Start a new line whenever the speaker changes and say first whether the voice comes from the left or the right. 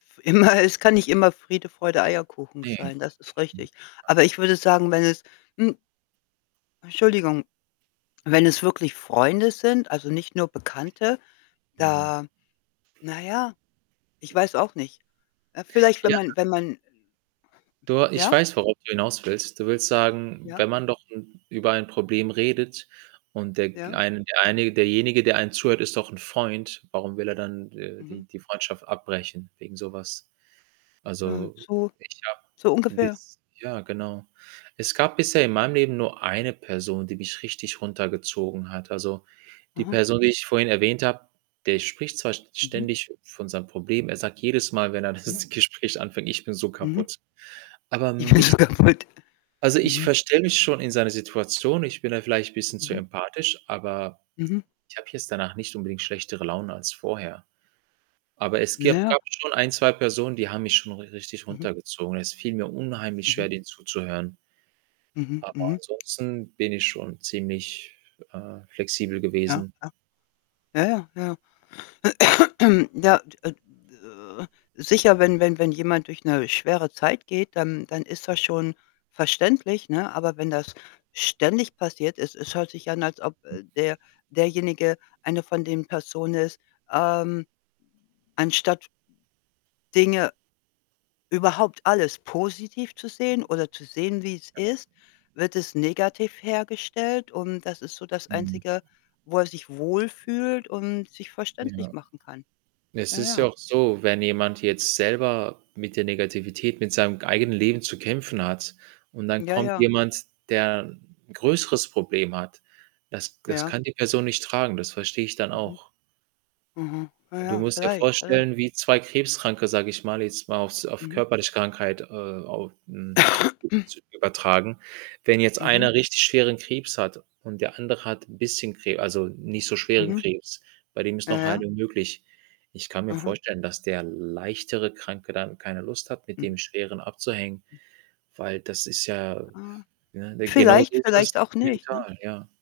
left: Immer es kann nicht immer Friede, Freude, Eierkuchen
right: Ne,
left: sein, das ist
right: mhm,
left: richtig.
right: ja.
left: Aber ich würde sagen, wenn es, hm Entschuldigung, wenn es wirklich Freunde sind, also, nicht nur Bekannte,
right: Mhm.
left: da na ja, ich weiß auch nicht. Äh, vielleicht, wenn
right: Ja.
left: man wenn man, ähm
right: Du, äh, ich
left: Ja?
right: weiß, worauf du hinauswillst. Du willst sagen,
left: Ja.
right: wenn man doch ’n über ein Problem redet und der g
left: Ja.
right: eine der eine derjenige, der einen zuhört, ist doch ’n Freund, Warum will er dann d äh,
left: Mhm.
right: die die Freundschaft abbrechen wegen so was?
left: Mhm,
right: Also,
left: so
right: ich habe
left: so ungefähr.
right: bis ja, genau. Es gab bisher in meinem Leben nur eine Person, die mich richtig runtergezogen hat. Also, die
left: Mhm.
right: Person, die ich vorhin erwähnt habe, der spricht zwar st
left: Mhm.
right: ständig von seinen Problemen. Er sagt jedes Mal, wenn er
left: Mhm.
right: das Gespräch anfängt: „Ich bin so
left: Mhm.
right: kaputt.“ Aber mich
left: Ist kaputt.
right: also, ich
left: Mhm.
right: verstelle mich schon in seine Situation. Ich bin da vielleicht bisschen zu
left: Mhm.
right: empathisch, aber
left: Mhm.
right: ich habe jetzt danach nicht so unbedingt schlechtere Laune als vorher. Aber es
left: Na
right: gib
left: ja.
right: gab schon 1, 2 Personen, die haben mich schon ri richtig
left: Mhm.
right: runtergezogen. Es fiel mir unheimlich
left: Mhm.
right: schwer, denen zuzuhören.
left: Mhm,
right: Aber
left: mhm.
right: ansonsten bin ich schon ziemlich, äh, flexibel
left: Ja.
right: gewesen.
left: Ja. Ja, ja. Ja. Ja, d äh, sicher, wenn wenn wenn jemand durch ’ne schwere Zeit geht, dann dann ist das schon verständlich, ne? Aber wenn das ständig passiert es es hört sich an, als ob,
right: [unintelligible]
left: äh, der derjenige eine von den Personen ist, ähm anstatt Dinge überhaupt alles positiv zu
right: [unintelligible]
left: sehen, oder zu sehen, wie es
right: Ja.
left: ist, wird es negativ hergestellt. Und das ist so das
right: Mhm.
left: Einzige, wo er sich wohlfühlt und sich verständlich
right: Ja.
left: machen kann.
right: Es
left: Ja,
right: ist ja
left: ja.
right: auch so, wenn jemand jetzt selber mit der Negativität, mit seinem g eigenen Leben zu kämpfen hat und dann
left: Ja,
right: kommt
left: ja.
right: jemand, der ’n größeres Problem hat, das g das
left: Ja.
right: kann die Person nicht tragen, das verstehe ich dann
left: Mhm.
right: auch.
left: Mhm. Ja,
right: Du
left: ja,
right: musst dir
left: vielleicht,
right: vorstellen,
left: vielleicht.
right: wie 2 Krebskranke, sage ich mal, jetzt mal auf’s auf
left: Mhm.
right: körperliche Krankheit, äh, au mhm, zu übertragen. Wenn jetzt
left: Mhm.
right: einer richtig schweren Krebs hat und der andere hat bisschen Kre also, nicht so schweren
left: Mhm.
right: Krebs, bei dem ist
left: Ja,
right: noch
left: ja.
right: Heilung möglich. Ich kann mir
left: Aha.
right: vorstellen, dass der leichtere Kranke dann keine Lust hat, mit
left: Mhm.
right: dem Schweren abzuhängen,
left: [unintelligible]
right: weil das ist ja
left: Ah,
right: ne? D
left: vielleicht,
right: genauso ist
left: vielleicht
right: das
left: auch nicht, ne?
right: mental, ja.